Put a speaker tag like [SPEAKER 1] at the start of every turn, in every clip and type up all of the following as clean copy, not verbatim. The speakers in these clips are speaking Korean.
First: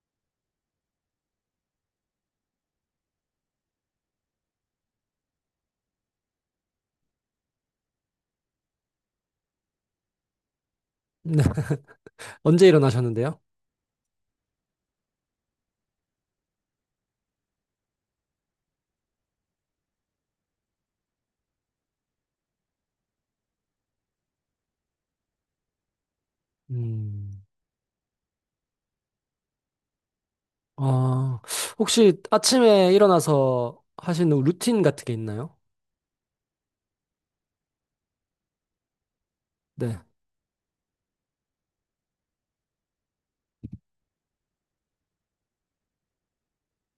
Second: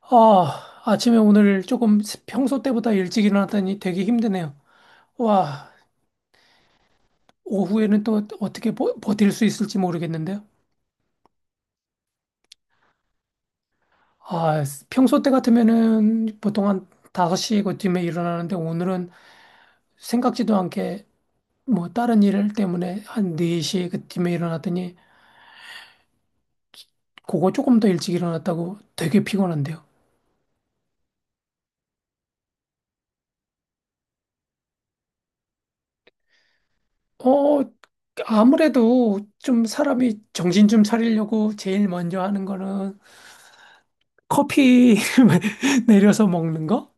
[SPEAKER 1] 아, 아침에 오늘 조금 평소 때보다 일찍 일어났더니 되게 힘드네요. 와, 오후에는 또 어떻게 버틸 수 있을지 모르겠는데요.
[SPEAKER 2] 네. 언제 일어나셨는데요?
[SPEAKER 1] 아, 평소 때 같으면은 보통 한 5시 그쯤에 일어나는데 오늘은 생각지도 않게 뭐 다른 일 때문에 한 4시 그쯤에 일어났더니
[SPEAKER 2] 음.
[SPEAKER 1] 그거 조금 더 일찍 일어났다고 되게 피곤한데요.
[SPEAKER 2] 아, 혹시 아침에 일어나서 하시는 루틴 같은 게 있나요?
[SPEAKER 1] 어, 아무래도 좀
[SPEAKER 2] 네.
[SPEAKER 1] 사람이 정신 좀 차리려고 제일 먼저 하는 거는 커피 내려서 먹는 거?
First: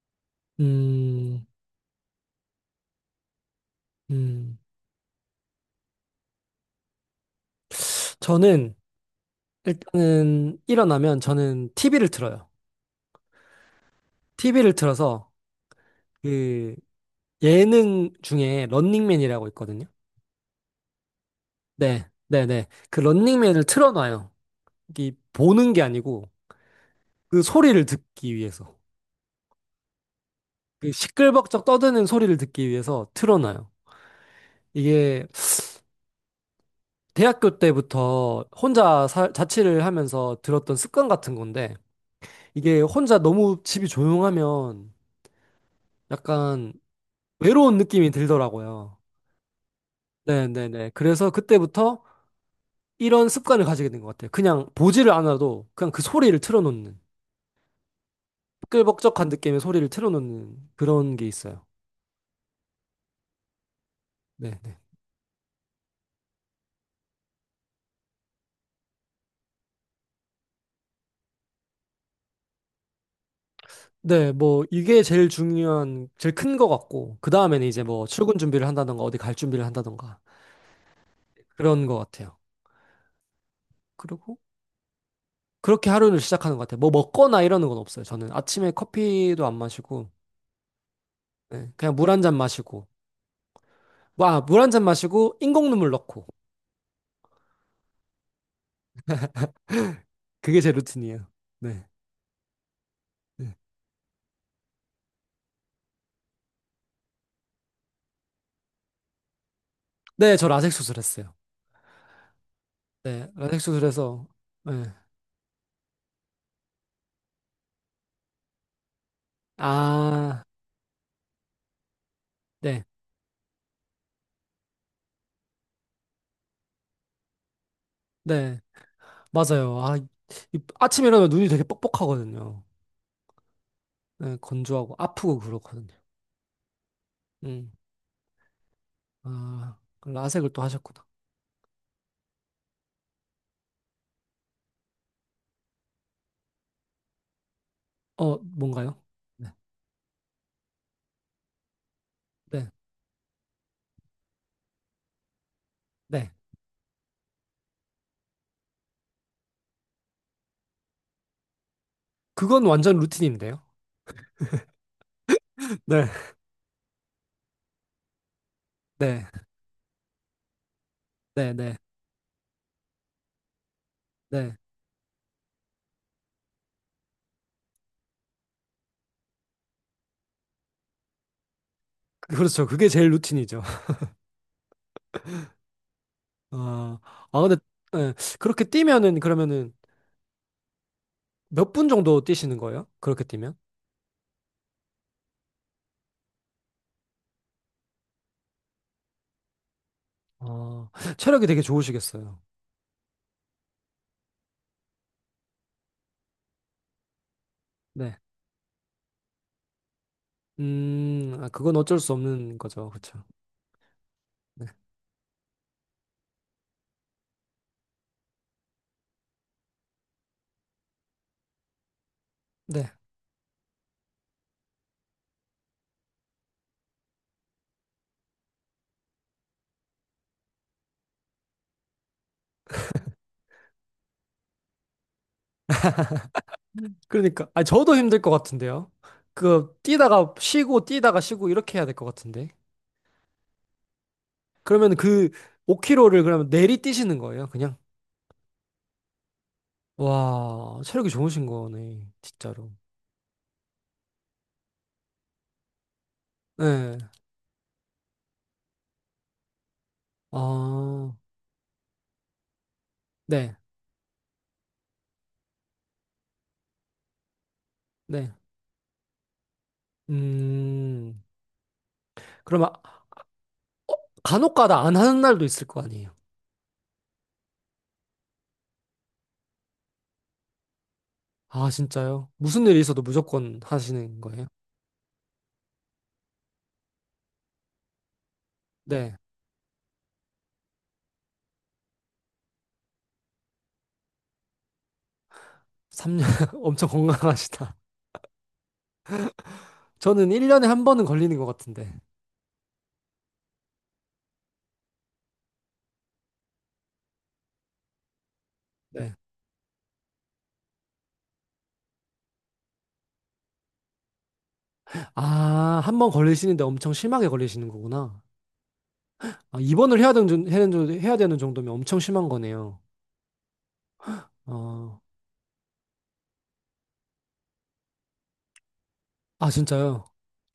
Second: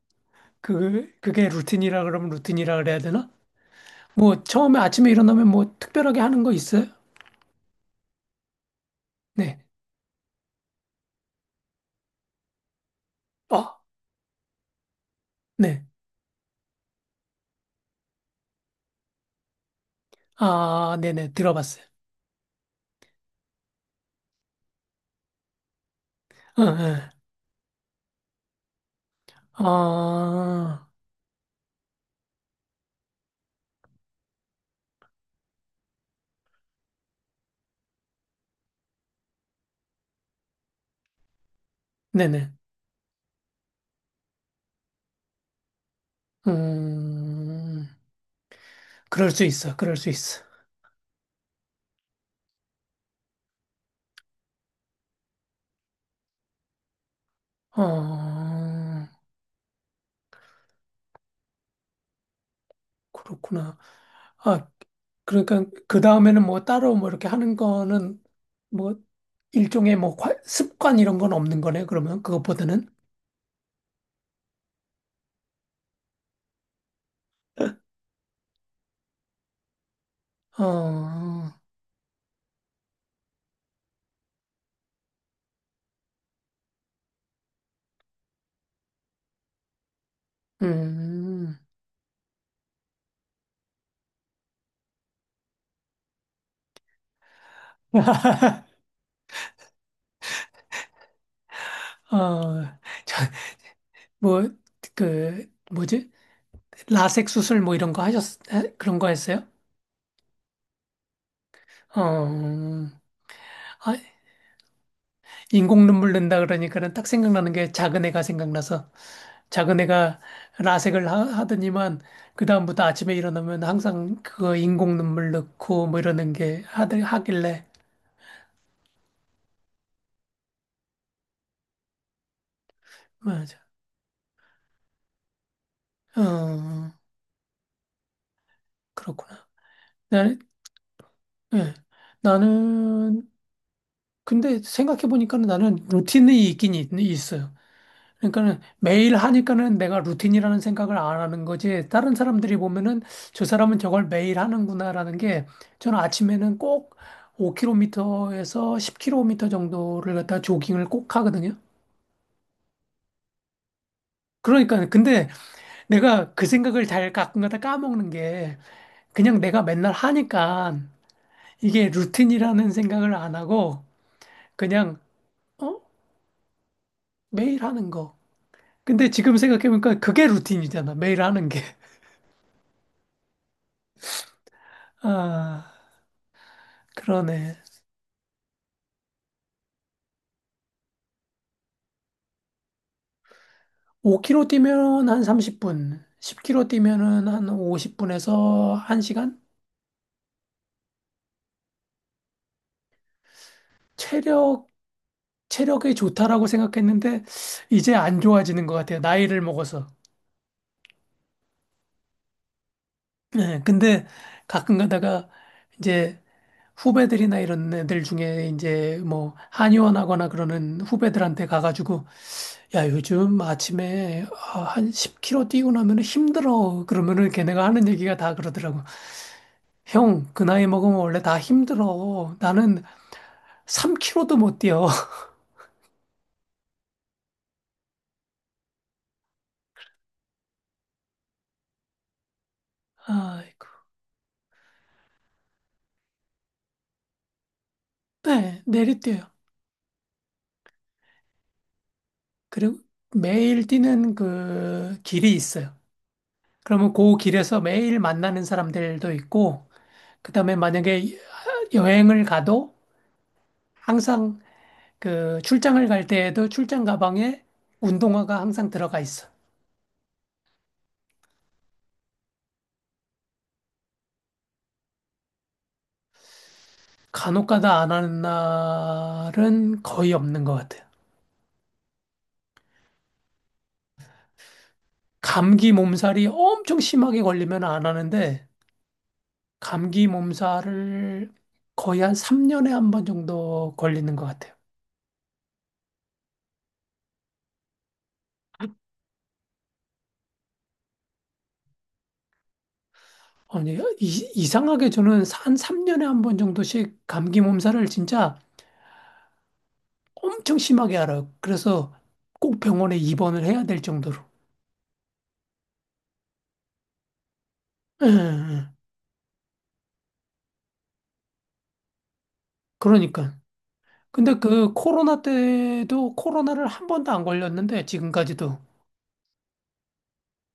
[SPEAKER 1] 그,
[SPEAKER 2] 음,
[SPEAKER 1] 그게 루틴이라 그러면 루틴이라 그래야 되나? 뭐,
[SPEAKER 2] 음.
[SPEAKER 1] 처음에 아침에 일어나면 뭐, 특별하게 하는 거 있어요?
[SPEAKER 2] 저는
[SPEAKER 1] 네.
[SPEAKER 2] 일단은 일어나면 저는 TV를 틀어요.
[SPEAKER 1] 어,
[SPEAKER 2] TV를 틀어서
[SPEAKER 1] 네.
[SPEAKER 2] 그 예능 중에 런닝맨이라고 있거든요.
[SPEAKER 1] 아, 네네. 들어봤어요.
[SPEAKER 2] 네, 네, 네. 그 런닝맨을 틀어놔요. 이 보는 게 아니고
[SPEAKER 1] 응, 응.
[SPEAKER 2] 그 소리를 듣기 위해서.
[SPEAKER 1] 아,
[SPEAKER 2] 그 시끌벅적 떠드는 소리를 듣기 위해서 틀어놔요. 이게 대학교 때부터 혼자 살 자취를 하면서 들었던 습관 같은 건데,
[SPEAKER 1] 네네.
[SPEAKER 2] 이게 혼자 너무 집이 조용하면 약간 외로운
[SPEAKER 1] 음,
[SPEAKER 2] 느낌이 들더라고요.
[SPEAKER 1] 그럴 수 있어. 그럴 수 있어.
[SPEAKER 2] 네네네. 그래서 그때부터 이런 습관을 가지게 된 것 같아요. 그냥 보지를 않아도 그냥 그 소리를 틀어놓는,
[SPEAKER 1] 어,
[SPEAKER 2] 시끌벅적한 느낌의 소리를 틀어놓는 그런 게 있어요.
[SPEAKER 1] 그렇구나. 아,
[SPEAKER 2] 네네.
[SPEAKER 1] 그러니까, 그 다음에는 뭐, 따로 뭐, 이렇게 하는 거는 뭐, 일종의 뭐, 습관 이런 건 없는 거네, 그러면. 그것보다는.
[SPEAKER 2] 네, 뭐, 이게 제일 중요한, 제일 큰 것 같고, 그 다음에는 이제 뭐, 출근 준비를 한다던가, 어디 갈 준비를 한다던가,
[SPEAKER 1] 어, 어,
[SPEAKER 2] 그런 것 같아요. 그리고 그렇게 하루를 시작하는 것 같아요. 뭐 먹거나 이러는 건 없어요. 저는 아침에 커피도 안 마시고,
[SPEAKER 1] 음,
[SPEAKER 2] 네, 그냥 물 한 잔 마시고, 뭐, 아, 물 한 잔 마시고, 인공눈물 넣고. 그게 제 루틴이에요. 네.
[SPEAKER 1] 어, 저,
[SPEAKER 2] 네,
[SPEAKER 1] 뭐, 그, 뭐지? 라섹 수술 뭐 이런 거 하셨, 에? 그런 거 했어요?
[SPEAKER 2] 네, 저 라섹 수술했어요.
[SPEAKER 1] 어,
[SPEAKER 2] 네, 라섹
[SPEAKER 1] 아,
[SPEAKER 2] 수술해서, 네.
[SPEAKER 1] 인공 눈물 낸다 그러니까는 딱 생각나는 게 작은 애가 생각나서 작은 애가
[SPEAKER 2] 아,
[SPEAKER 1] 라섹을 하더니만 그다음부터
[SPEAKER 2] 네,
[SPEAKER 1] 아침에 일어나면 항상 그거 인공 눈물 넣고 뭐 이러는 게 하길래,
[SPEAKER 2] 네, 맞아요. 아, 아침에 일어나면 눈이 되게 뻑뻑하거든요.
[SPEAKER 1] 맞아.
[SPEAKER 2] 네, 건조하고 아프고 그렇거든요.
[SPEAKER 1] 어,
[SPEAKER 2] 음,
[SPEAKER 1] 그렇구나.
[SPEAKER 2] 아, 그
[SPEAKER 1] 나,
[SPEAKER 2] 라섹을 또 하셨구나.
[SPEAKER 1] 예. 나는 근데 생각해보니까는 나는 루틴이 있긴 있어요.
[SPEAKER 2] 어,
[SPEAKER 1] 그러니까는
[SPEAKER 2] 뭔가요?
[SPEAKER 1] 매일
[SPEAKER 2] 네,
[SPEAKER 1] 하니까는 내가 루틴이라는 생각을 안 하는 거지. 다른 사람들이
[SPEAKER 2] 네,
[SPEAKER 1] 보면은 저 사람은 저걸 매일 하는구나라는 게 저는
[SPEAKER 2] 네.
[SPEAKER 1] 아침에는 꼭 5km에서 10km 정도를 갖다 조깅을 꼭 하거든요.
[SPEAKER 2] 그건 완전 루틴인데요.
[SPEAKER 1] 그러니까 근데
[SPEAKER 2] 네.
[SPEAKER 1] 내가 그 생각을 잘 가끔가다 까먹는 게
[SPEAKER 2] 네.
[SPEAKER 1] 그냥 내가 맨날 하니까
[SPEAKER 2] 네네.
[SPEAKER 1] 이게 루틴이라는 생각을 안 하고
[SPEAKER 2] 네. 네.
[SPEAKER 1] 그냥 어? 매일 하는 거. 근데 지금 생각해보니까 그게 루틴이잖아. 매일 하는 게.
[SPEAKER 2] 그렇죠. 그게 제일 루틴이죠.
[SPEAKER 1] 아,
[SPEAKER 2] 아, 아,
[SPEAKER 1] 그러네.
[SPEAKER 2] 근데, 예, 그렇게 뛰면은, 그러면은, 몇 분 정도 뛰시는 거예요? 그렇게 뛰면?
[SPEAKER 1] 5km 뛰면 한 30분, 10km 뛰면은 한 50분에서 1시간?
[SPEAKER 2] 어, 체력이 되게 좋으시겠어요.
[SPEAKER 1] 체력, 체력이 좋다라고 생각했는데, 이제
[SPEAKER 2] 네.
[SPEAKER 1] 안 좋아지는 것 같아요. 나이를 먹어서.
[SPEAKER 2] 아, 그건 어쩔 수 없는 거죠. 그렇죠.
[SPEAKER 1] 네, 근데
[SPEAKER 2] 네.
[SPEAKER 1] 가끔 가다가 이제 후배들이나 이런 애들 중에 이제 뭐 한의원 하거나 그러는 후배들한테 가가지고 야,
[SPEAKER 2] 네.
[SPEAKER 1] 요즘 아침에 아, 한 10km 뛰고 나면 힘들어. 그러면은 걔네가 하는 얘기가 다 그러더라고. 형, 그 나이 먹으면 원래 다 힘들어. 나는 3 k 로도못 뛰어.
[SPEAKER 2] 그러니까, 아, 저도 힘들 것 같은데요. 그, 뛰다가 쉬고, 뛰다가 쉬고, 이렇게 해야 될 것 같은데.
[SPEAKER 1] 아이고.
[SPEAKER 2] 그러면 그, 5km를 그러면 내리 뛰시는 거예요, 그냥?
[SPEAKER 1] 네, 내리뛰어요.
[SPEAKER 2] 와, 체력이 좋으신 거네, 진짜로.
[SPEAKER 1] 그리고 매일 뛰는 그 길이 있어요. 그러면
[SPEAKER 2] 네.
[SPEAKER 1] 그 길에서 매일 만나는 사람들도 있고, 그다음에
[SPEAKER 2] 아,
[SPEAKER 1] 만약에 여행을 가도
[SPEAKER 2] 네.
[SPEAKER 1] 항상 그 출장을 갈 때에도 출장 가방에
[SPEAKER 2] 네.
[SPEAKER 1] 운동화가 항상 들어가 있어.
[SPEAKER 2] 음, 그럼 간혹가다 안 하는 날도 있을 거 아니에요?
[SPEAKER 1] 간혹가다 안 하는 날은 거의 없는 것 같아요.
[SPEAKER 2] 아, 진짜요? 무슨 일이 있어도 무조건 하시는 거예요?
[SPEAKER 1] 감기 몸살이 엄청 심하게 걸리면 안 하는데,
[SPEAKER 2] 네.
[SPEAKER 1] 감기 몸살을 거의 한 3년에 한 번 정도 걸리는 것 같아요.
[SPEAKER 2] 3년 엄청 건강하시다. 저는 1년에 한 번은 걸리는 것 같은데.
[SPEAKER 1] 아니, 이상하게 저는 한 3년에 한 번 정도씩 감기 몸살을 진짜
[SPEAKER 2] 네.
[SPEAKER 1] 엄청 심하게 알아요. 그래서 꼭 병원에 입원을 해야 될 정도로.
[SPEAKER 2] 아, 한 번 걸리시는데 엄청 심하게 걸리시는
[SPEAKER 1] 예, 예.
[SPEAKER 2] 거구나.
[SPEAKER 1] 예.
[SPEAKER 2] 아, 입원을 해야 되는, 해야 되는 해야 되는 정도면 엄청 심한 거네요.
[SPEAKER 1] 그러니까. 근데 그
[SPEAKER 2] 어,
[SPEAKER 1] 코로나 때도 코로나를 한 번도 안 걸렸는데, 지금까지도.
[SPEAKER 2] 아, 진짜요?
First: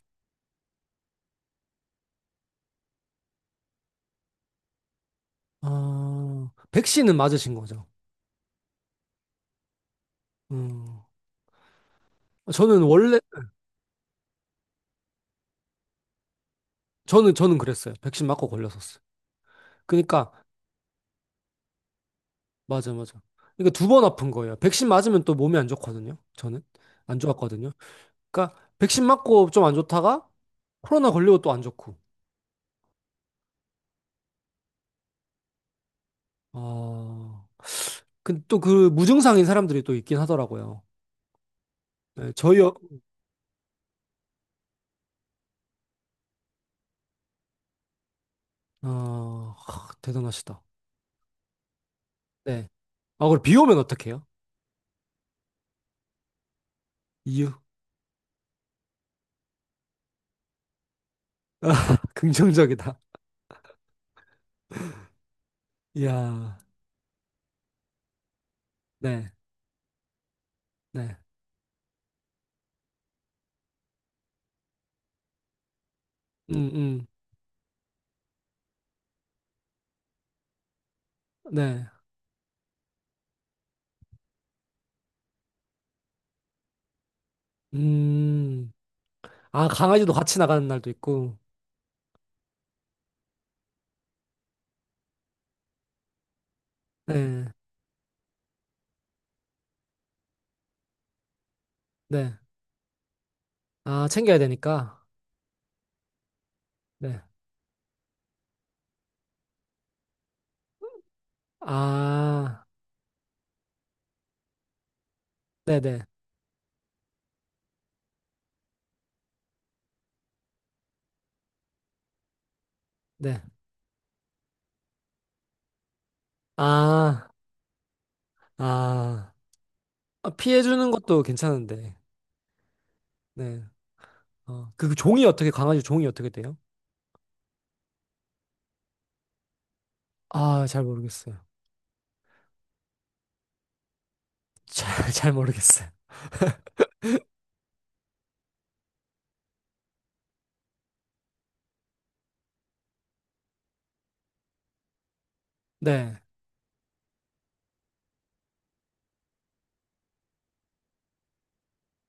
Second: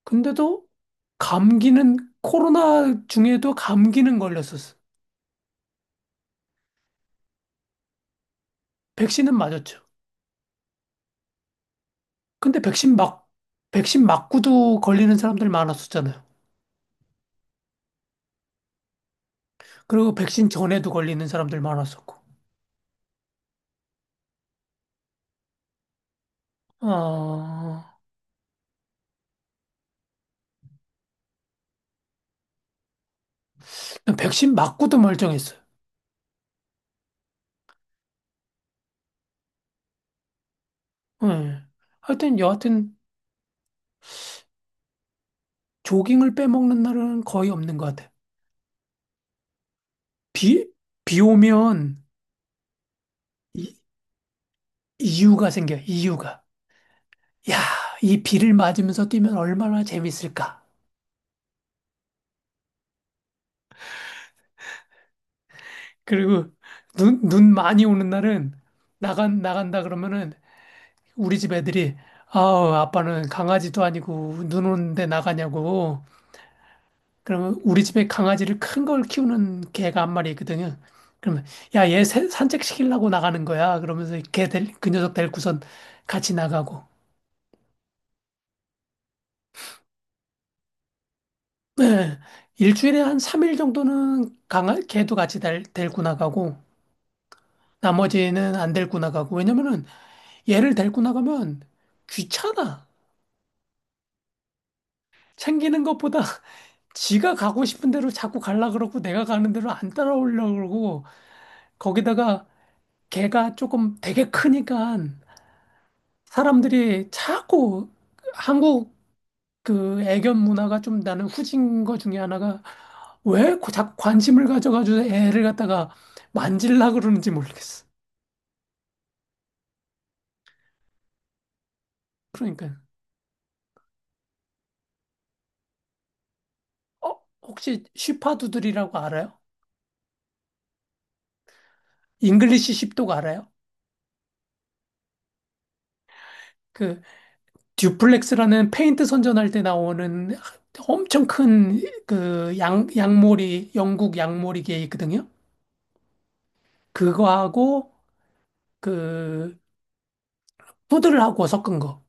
[SPEAKER 1] 근데도 감기는 코로나 중에도 감기는 걸렸었어.
[SPEAKER 2] 아, 백신은 맞으신 거죠?
[SPEAKER 1] 백신은 맞았죠.
[SPEAKER 2] 음,
[SPEAKER 1] 근데
[SPEAKER 2] 저는
[SPEAKER 1] 백신
[SPEAKER 2] 원래,
[SPEAKER 1] 막 백신 맞고도 걸리는 사람들 많았었잖아요.
[SPEAKER 2] 저는, 저는 그랬어요. 백신 맞고 걸렸었어요.
[SPEAKER 1] 그리고
[SPEAKER 2] 그러니까
[SPEAKER 1] 백신 전에도 걸리는 사람들 많았었고.
[SPEAKER 2] 맞아, 맞아. 그러니까 두 번 아픈 거예요. 백신 맞으면 또 몸이 안 좋거든요. 저는 안 좋았거든요.
[SPEAKER 1] 아,
[SPEAKER 2] 그러니까 백신 맞고 좀 안 좋다가 코로나 걸리고 또 안 좋고.
[SPEAKER 1] 백신 맞고도 멀쩡했어요.
[SPEAKER 2] 어, 근데 또 그 무증상인 사람들이 또 있긴 하더라고요.
[SPEAKER 1] 예.
[SPEAKER 2] 네,
[SPEAKER 1] 하여튼
[SPEAKER 2] 저희 어,
[SPEAKER 1] 여하튼 조깅을 빼먹는 날은 거의 없는 것 같아.
[SPEAKER 2] 어, 하, 대단하시다.
[SPEAKER 1] 비, 비 오면
[SPEAKER 2] 네. 아, 그럼 비
[SPEAKER 1] 이,
[SPEAKER 2] 오면 어떡해요?
[SPEAKER 1] 이유가 생겨. 이유가.
[SPEAKER 2] 이유.
[SPEAKER 1] 야, 이 비를 맞으면서 뛰면 얼마나 재밌을까?
[SPEAKER 2] 아, 긍정적이다.
[SPEAKER 1] 그리고
[SPEAKER 2] 이야.
[SPEAKER 1] 눈 많이 오는 날은
[SPEAKER 2] 네.
[SPEAKER 1] 나간다 그러면은
[SPEAKER 2] 네.
[SPEAKER 1] 우리 집 애들이 아우, 아빠는 강아지도 아니고 눈 오는데 나가냐고.
[SPEAKER 2] 음, 음.
[SPEAKER 1] 그러면 우리 집에 강아지를 큰 걸 키우는 개가 한 마리 있거든요. 그러면
[SPEAKER 2] 네.
[SPEAKER 1] 야, 얘 산책시키려고 나가는 거야. 그러면서 그 녀석 데리고선 같이 나가고.
[SPEAKER 2] 음. 아, 강아지도 같이 나가는 날도 있고.
[SPEAKER 1] 네, 일주일에 한 3일 정도는 걔도 같이 데리고 나가고
[SPEAKER 2] 네.
[SPEAKER 1] 나머지는 안 데리고 나가고. 왜냐면은 얘를 데리고 나가면
[SPEAKER 2] 네.
[SPEAKER 1] 귀찮아.
[SPEAKER 2] 아, 챙겨야 되니까.
[SPEAKER 1] 챙기는 것보다
[SPEAKER 2] 네.
[SPEAKER 1] 지가 가고 싶은 대로 자꾸 갈라 그러고 내가 가는 대로 안 따라오려고 그러고 거기다가
[SPEAKER 2] 아,
[SPEAKER 1] 걔가 조금 되게 크니까
[SPEAKER 2] 네네.
[SPEAKER 1] 사람들이 자꾸 한국 그 애견 문화가 좀 나는 후진 거 중에 하나가
[SPEAKER 2] 네.
[SPEAKER 1] 왜 자꾸 관심을 가져가지고 애를 갖다가 만질라
[SPEAKER 2] 아,
[SPEAKER 1] 그러는지 모르겠어.
[SPEAKER 2] 아. 아, 피해주는 것도 괜찮은데.
[SPEAKER 1] 그러니까
[SPEAKER 2] 네. 어, 그 종이 어떻게, 강아지 종이 어떻게 돼요?
[SPEAKER 1] 어 혹시 쉬파두들이라고 알아요?
[SPEAKER 2] 아, 잘 모르겠어요.
[SPEAKER 1] 잉글리시 쉽도그 알아요?
[SPEAKER 2] 잘, 잘 모르겠어요.
[SPEAKER 1] 그 듀플렉스라는 페인트 선전할 때 나오는 엄청 큰 그 영국 양모리개 있거든요.
[SPEAKER 2] 네.
[SPEAKER 1] 그거하고 그 푸들을 하고 섞은 거.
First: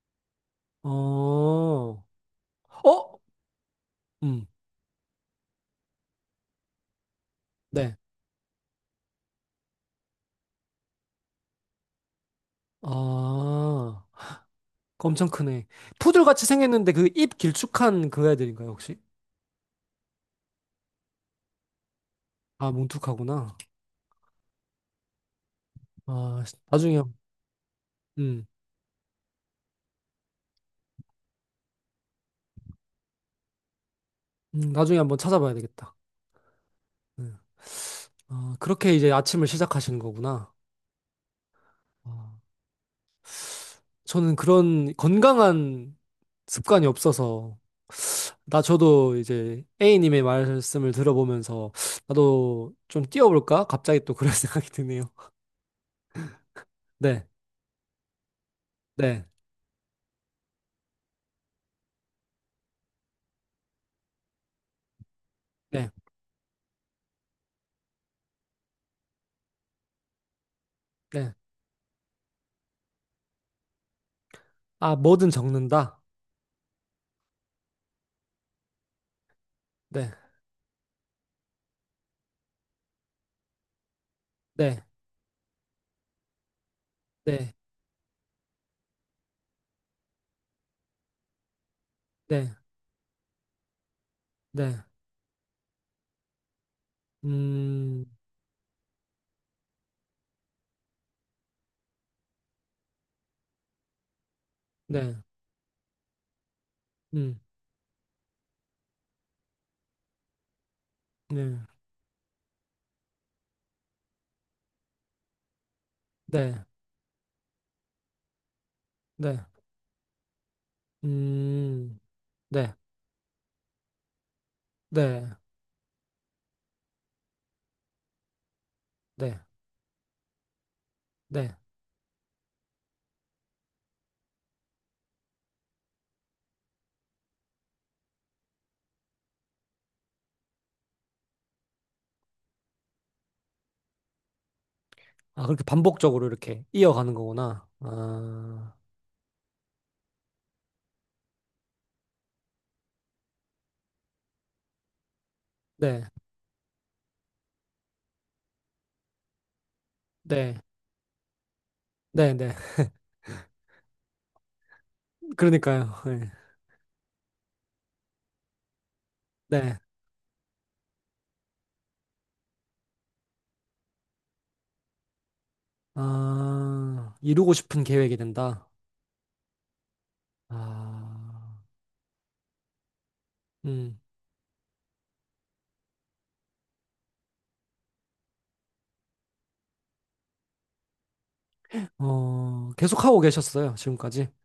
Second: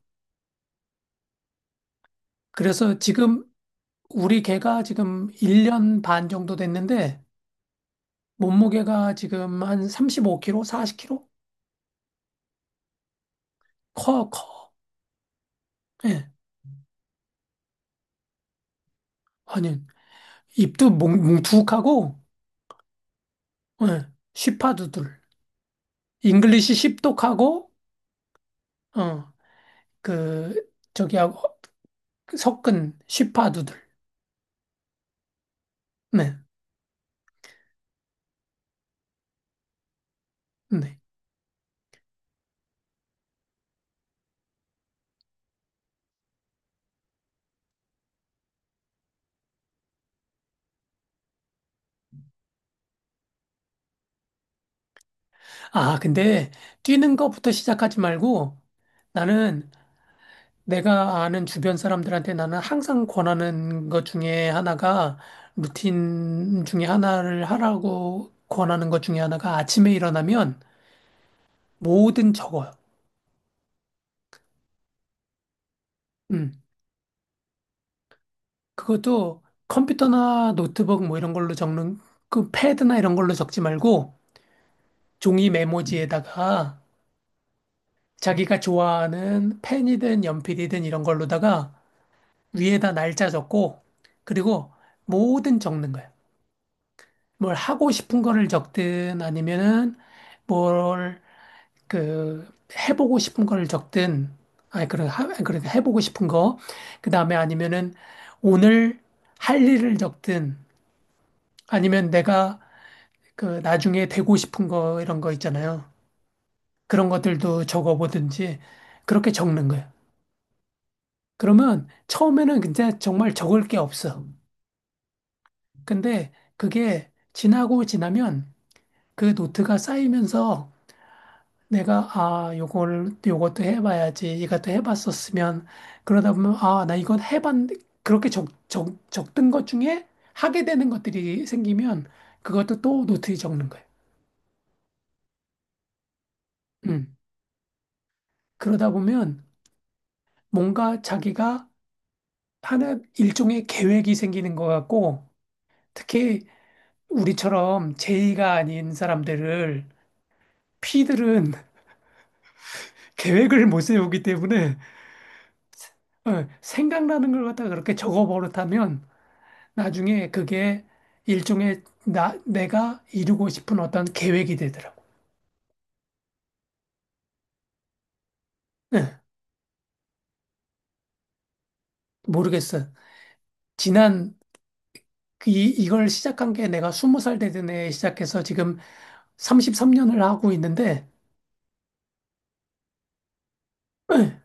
[SPEAKER 2] 어, 어?
[SPEAKER 1] 그래서 지금 우리
[SPEAKER 2] 음,
[SPEAKER 1] 개가 지금 1년 반 정도 됐는데
[SPEAKER 2] 네.
[SPEAKER 1] 몸무게가 지금 한 35kg, 40kg?
[SPEAKER 2] 아,
[SPEAKER 1] 커, 커.
[SPEAKER 2] 엄청 크네.
[SPEAKER 1] 예.
[SPEAKER 2] 푸들같이 생겼는데 그 입 길쭉한 그 애들인가요, 혹시?
[SPEAKER 1] 아니, 입도 뭉툭하고,
[SPEAKER 2] 아, 뭉툭하구나.
[SPEAKER 1] 예. 쉬파두들.
[SPEAKER 2] 아,
[SPEAKER 1] 잉글리시
[SPEAKER 2] 나중에,
[SPEAKER 1] 십독하고,
[SPEAKER 2] 음,
[SPEAKER 1] 어, 그, 저기하고, 섞은 시파두들.
[SPEAKER 2] 나중에 한번 찾아봐야 되겠다.
[SPEAKER 1] 네.
[SPEAKER 2] 네. 아, 그렇게 이제 아침을 시작하시는 거구나.
[SPEAKER 1] 네.
[SPEAKER 2] 아, 저는 그런 건강한 습관이 없어서 나 저도 이제 A님의 말씀을 들어보면서 나도 좀 뛰어볼까? 갑자기 또 그런 생각이 드네요.
[SPEAKER 1] 아, 근데 뛰는
[SPEAKER 2] 네,
[SPEAKER 1] 거부터 시작하지 말고
[SPEAKER 2] 네,
[SPEAKER 1] 나는 내가 아는 주변 사람들한테 나는 항상 권하는 것 중에 하나가
[SPEAKER 2] 네,
[SPEAKER 1] 루틴 중에 하나를 하라고 권하는 것 중에 하나가 아침에 일어나면
[SPEAKER 2] 네.
[SPEAKER 1] 뭐든 적어요.
[SPEAKER 2] 아, 뭐든 적는다.
[SPEAKER 1] 음. 그것도
[SPEAKER 2] 네,
[SPEAKER 1] 컴퓨터나 노트북 뭐 이런 걸로 적는 그 패드나 이런 걸로 적지 말고
[SPEAKER 2] 네,
[SPEAKER 1] 종이 메모지에다가
[SPEAKER 2] 네,
[SPEAKER 1] 자기가 좋아하는 펜이든 연필이든 이런 걸로다가
[SPEAKER 2] 네,
[SPEAKER 1] 위에다 날짜 적고 그리고
[SPEAKER 2] 네.
[SPEAKER 1] 뭐든 적는 거예요. 뭘 하고
[SPEAKER 2] 음,
[SPEAKER 1] 싶은 거를 적든 아니면은 뭘 그 해보고 싶은 거를 적든 아니 그런
[SPEAKER 2] 네,
[SPEAKER 1] 하 그런 해보고 싶은 거 그다음에
[SPEAKER 2] 음,
[SPEAKER 1] 아니면은 오늘 할 일을 적든
[SPEAKER 2] 네,
[SPEAKER 1] 아니면 내가 그 나중에 되고 싶은 거 이런 거 있잖아요.
[SPEAKER 2] 네,
[SPEAKER 1] 그런 것들도 적어보든지 그렇게
[SPEAKER 2] 네,
[SPEAKER 1] 적는 거예요. 그러면
[SPEAKER 2] 음,
[SPEAKER 1] 처음에는
[SPEAKER 2] 네,
[SPEAKER 1] 진짜 정말 적을 게 없어.
[SPEAKER 2] 네,
[SPEAKER 1] 근데 그게 지나고 지나면 그
[SPEAKER 2] 네,
[SPEAKER 1] 노트가 쌓이면서
[SPEAKER 2] 네.
[SPEAKER 1] 내가 아, 요걸 요것도 해봐야지. 이것도 해봤었으면 그러다 보면 아, 나 이건 해봤 그렇게 적던 것 중에 하게 되는 것들이 생기면 그것도 또 노트에 적는 거예요.
[SPEAKER 2] 아, 그렇게 반복적으로 이렇게 이어가는
[SPEAKER 1] 음.
[SPEAKER 2] 거구나. 아,
[SPEAKER 1] 그러다 보면 뭔가 자기가 하는 일종의 계획이 생기는 것 같고
[SPEAKER 2] 네.
[SPEAKER 1] 특히 우리처럼 제의가 아닌 사람들을
[SPEAKER 2] 네.
[SPEAKER 1] P들은
[SPEAKER 2] 네네.
[SPEAKER 1] 계획을 못 세우기 때문에
[SPEAKER 2] 그러니까요. 네.
[SPEAKER 1] 어, 생각나는 걸 갖다가 그렇게 적어 버릇하면
[SPEAKER 2] 네.
[SPEAKER 1] 나중에 그게 일종의 내가 이루고 싶은 어떤 계획이 되더라고.
[SPEAKER 2] 아, 이루고 싶은 계획이 된다.
[SPEAKER 1] 예,
[SPEAKER 2] 아,
[SPEAKER 1] 모르겠어.
[SPEAKER 2] 음,
[SPEAKER 1] 지난 그 이걸 시작한 게 내가 스무 살 되던 해에 시작해서 지금 33년을 하고 있는데
[SPEAKER 2] 어, 계속 하고 계셨어요, 지금까지.
[SPEAKER 1] 예,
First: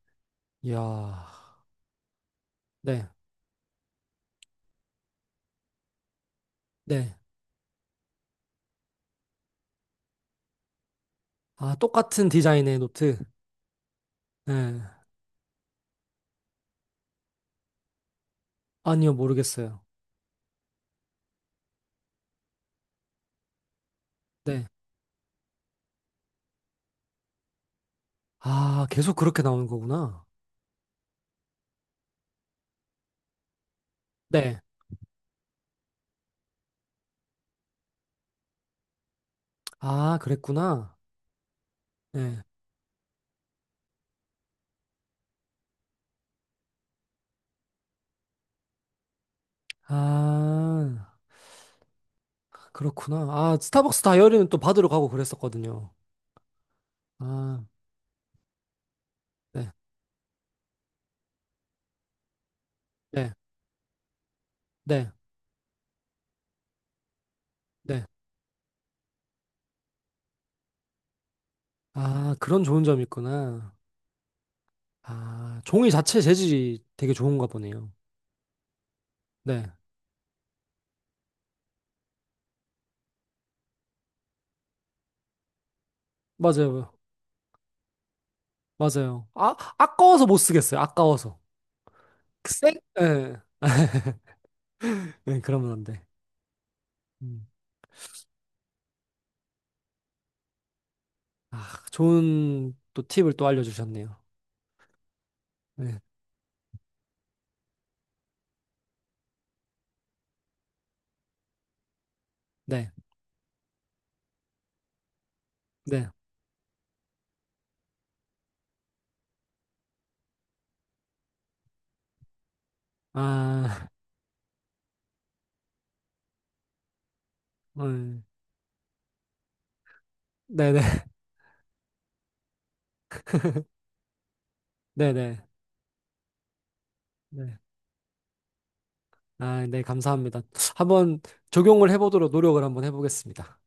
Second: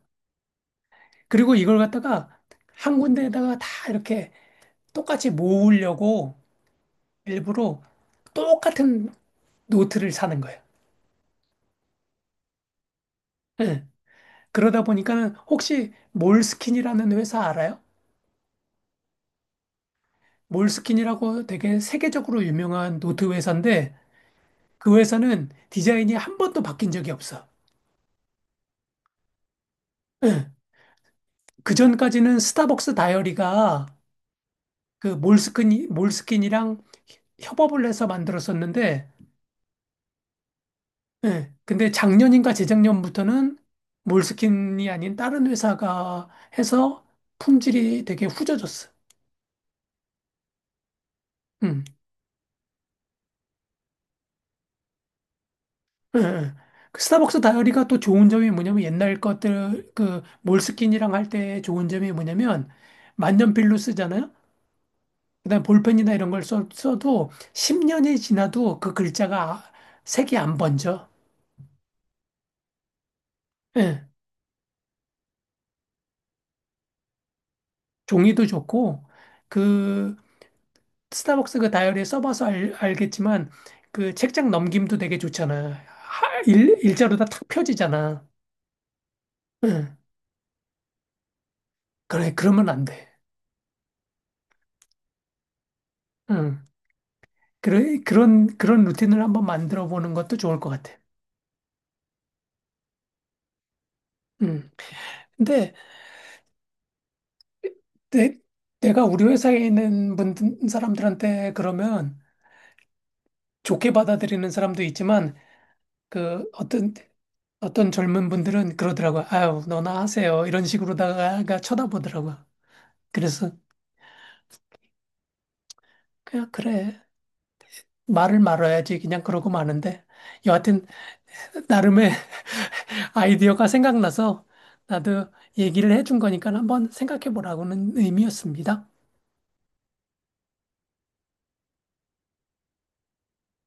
[SPEAKER 2] 이야,
[SPEAKER 1] 그리고 이걸 갖다가 한
[SPEAKER 2] 네,
[SPEAKER 1] 군데에다가 다 이렇게 똑같이 모으려고
[SPEAKER 2] 네.
[SPEAKER 1] 일부러 똑같은 노트를 사는 거예요.
[SPEAKER 2] 아, 똑같은 디자인의 노트.
[SPEAKER 1] 네,
[SPEAKER 2] 네.
[SPEAKER 1] 그러다 보니까는 혹시 몰스킨이라는 회사 알아요?
[SPEAKER 2] 아니요, 모르겠어요.
[SPEAKER 1] 몰스킨이라고 되게 세계적으로 유명한 노트 회사인데
[SPEAKER 2] 네.
[SPEAKER 1] 그 회사는 디자인이 한 번도 바뀐 적이 없어.
[SPEAKER 2] 아, 계속 그렇게 나오는 거구나.
[SPEAKER 1] 예. 그전까지는 스타벅스 다이어리가
[SPEAKER 2] 네.
[SPEAKER 1] 그 몰스킨이랑 협업을 해서 만들었었는데
[SPEAKER 2] 아, 그랬구나.
[SPEAKER 1] 예. 근데
[SPEAKER 2] 네.
[SPEAKER 1] 작년인가 재작년부터는 몰스킨이 아닌 다른 회사가 해서 품질이 되게 후져졌어.
[SPEAKER 2] 아,
[SPEAKER 1] 음.
[SPEAKER 2] 그렇구나. 아, 스타벅스 다이어리는 또 받으러 가고 그랬었거든요.
[SPEAKER 1] 예, 예. 그 스타벅스
[SPEAKER 2] 아,
[SPEAKER 1] 다이어리가 또 좋은 점이 뭐냐면 옛날
[SPEAKER 2] 네,
[SPEAKER 1] 것들 그 몰스킨이랑 할 때 좋은 점이 뭐냐면
[SPEAKER 2] 네,
[SPEAKER 1] 만년필로 쓰잖아요.
[SPEAKER 2] 네.
[SPEAKER 1] 그다음 볼펜이나 이런 걸 써, 도
[SPEAKER 2] 네.
[SPEAKER 1] 10년이 지나도 그 글자가 색이 안 번져.
[SPEAKER 2] 아, 그런 좋은 점이 있구나.
[SPEAKER 1] 예.
[SPEAKER 2] 아, 종이 자체 재질이 되게 좋은가 보네요.
[SPEAKER 1] 종이도 좋고
[SPEAKER 2] 네,
[SPEAKER 1] 그 스타벅스 그 다이어리 써봐서 알겠지만 그 책장 넘김도 되게 좋잖아. 일,
[SPEAKER 2] 맞아요.
[SPEAKER 1] 일자로 다 탁 펴지잖아.
[SPEAKER 2] 맞아요. 아,
[SPEAKER 1] 응.
[SPEAKER 2] 아까워서 못 쓰겠어요. 아까워서.
[SPEAKER 1] 그래 그러면
[SPEAKER 2] 쌩?
[SPEAKER 1] 안 돼.
[SPEAKER 2] 예. 네, 그러면 안 돼.
[SPEAKER 1] 응.
[SPEAKER 2] 음.
[SPEAKER 1] 그런 루틴을 한번 만들어 보는 것도 좋을 것 같아.
[SPEAKER 2] 아, 좋은 또 팁을 또 알려주셨네요.
[SPEAKER 1] 음. 근데
[SPEAKER 2] 네,
[SPEAKER 1] 내, 내가 우리 회사에 있는 사람들한테 그러면
[SPEAKER 2] 네,
[SPEAKER 1] 좋게 받아들이는 사람도 있지만,
[SPEAKER 2] 네.
[SPEAKER 1] 그, 어떤 젊은 분들은 그러더라고요. 아유, 너나 하세요. 이런 식으로다가 쳐다보더라고요. 그래서,
[SPEAKER 2] 아,
[SPEAKER 1] 그냥 그래.
[SPEAKER 2] 음,
[SPEAKER 1] 말을 말아야지. 그냥 그러고 마는데.
[SPEAKER 2] 네네,
[SPEAKER 1] 여하튼, 나름의 아이디어가 생각나서 나도
[SPEAKER 2] 네네,
[SPEAKER 1] 얘기를 해준 거니까 한번 생각해
[SPEAKER 2] 네. 네. 네.
[SPEAKER 1] 보라고는 의미였습니다.
[SPEAKER 2] 아, 네, 감사합니다. 한번 적용을 해보도록 노력을 한번 해보겠습니다.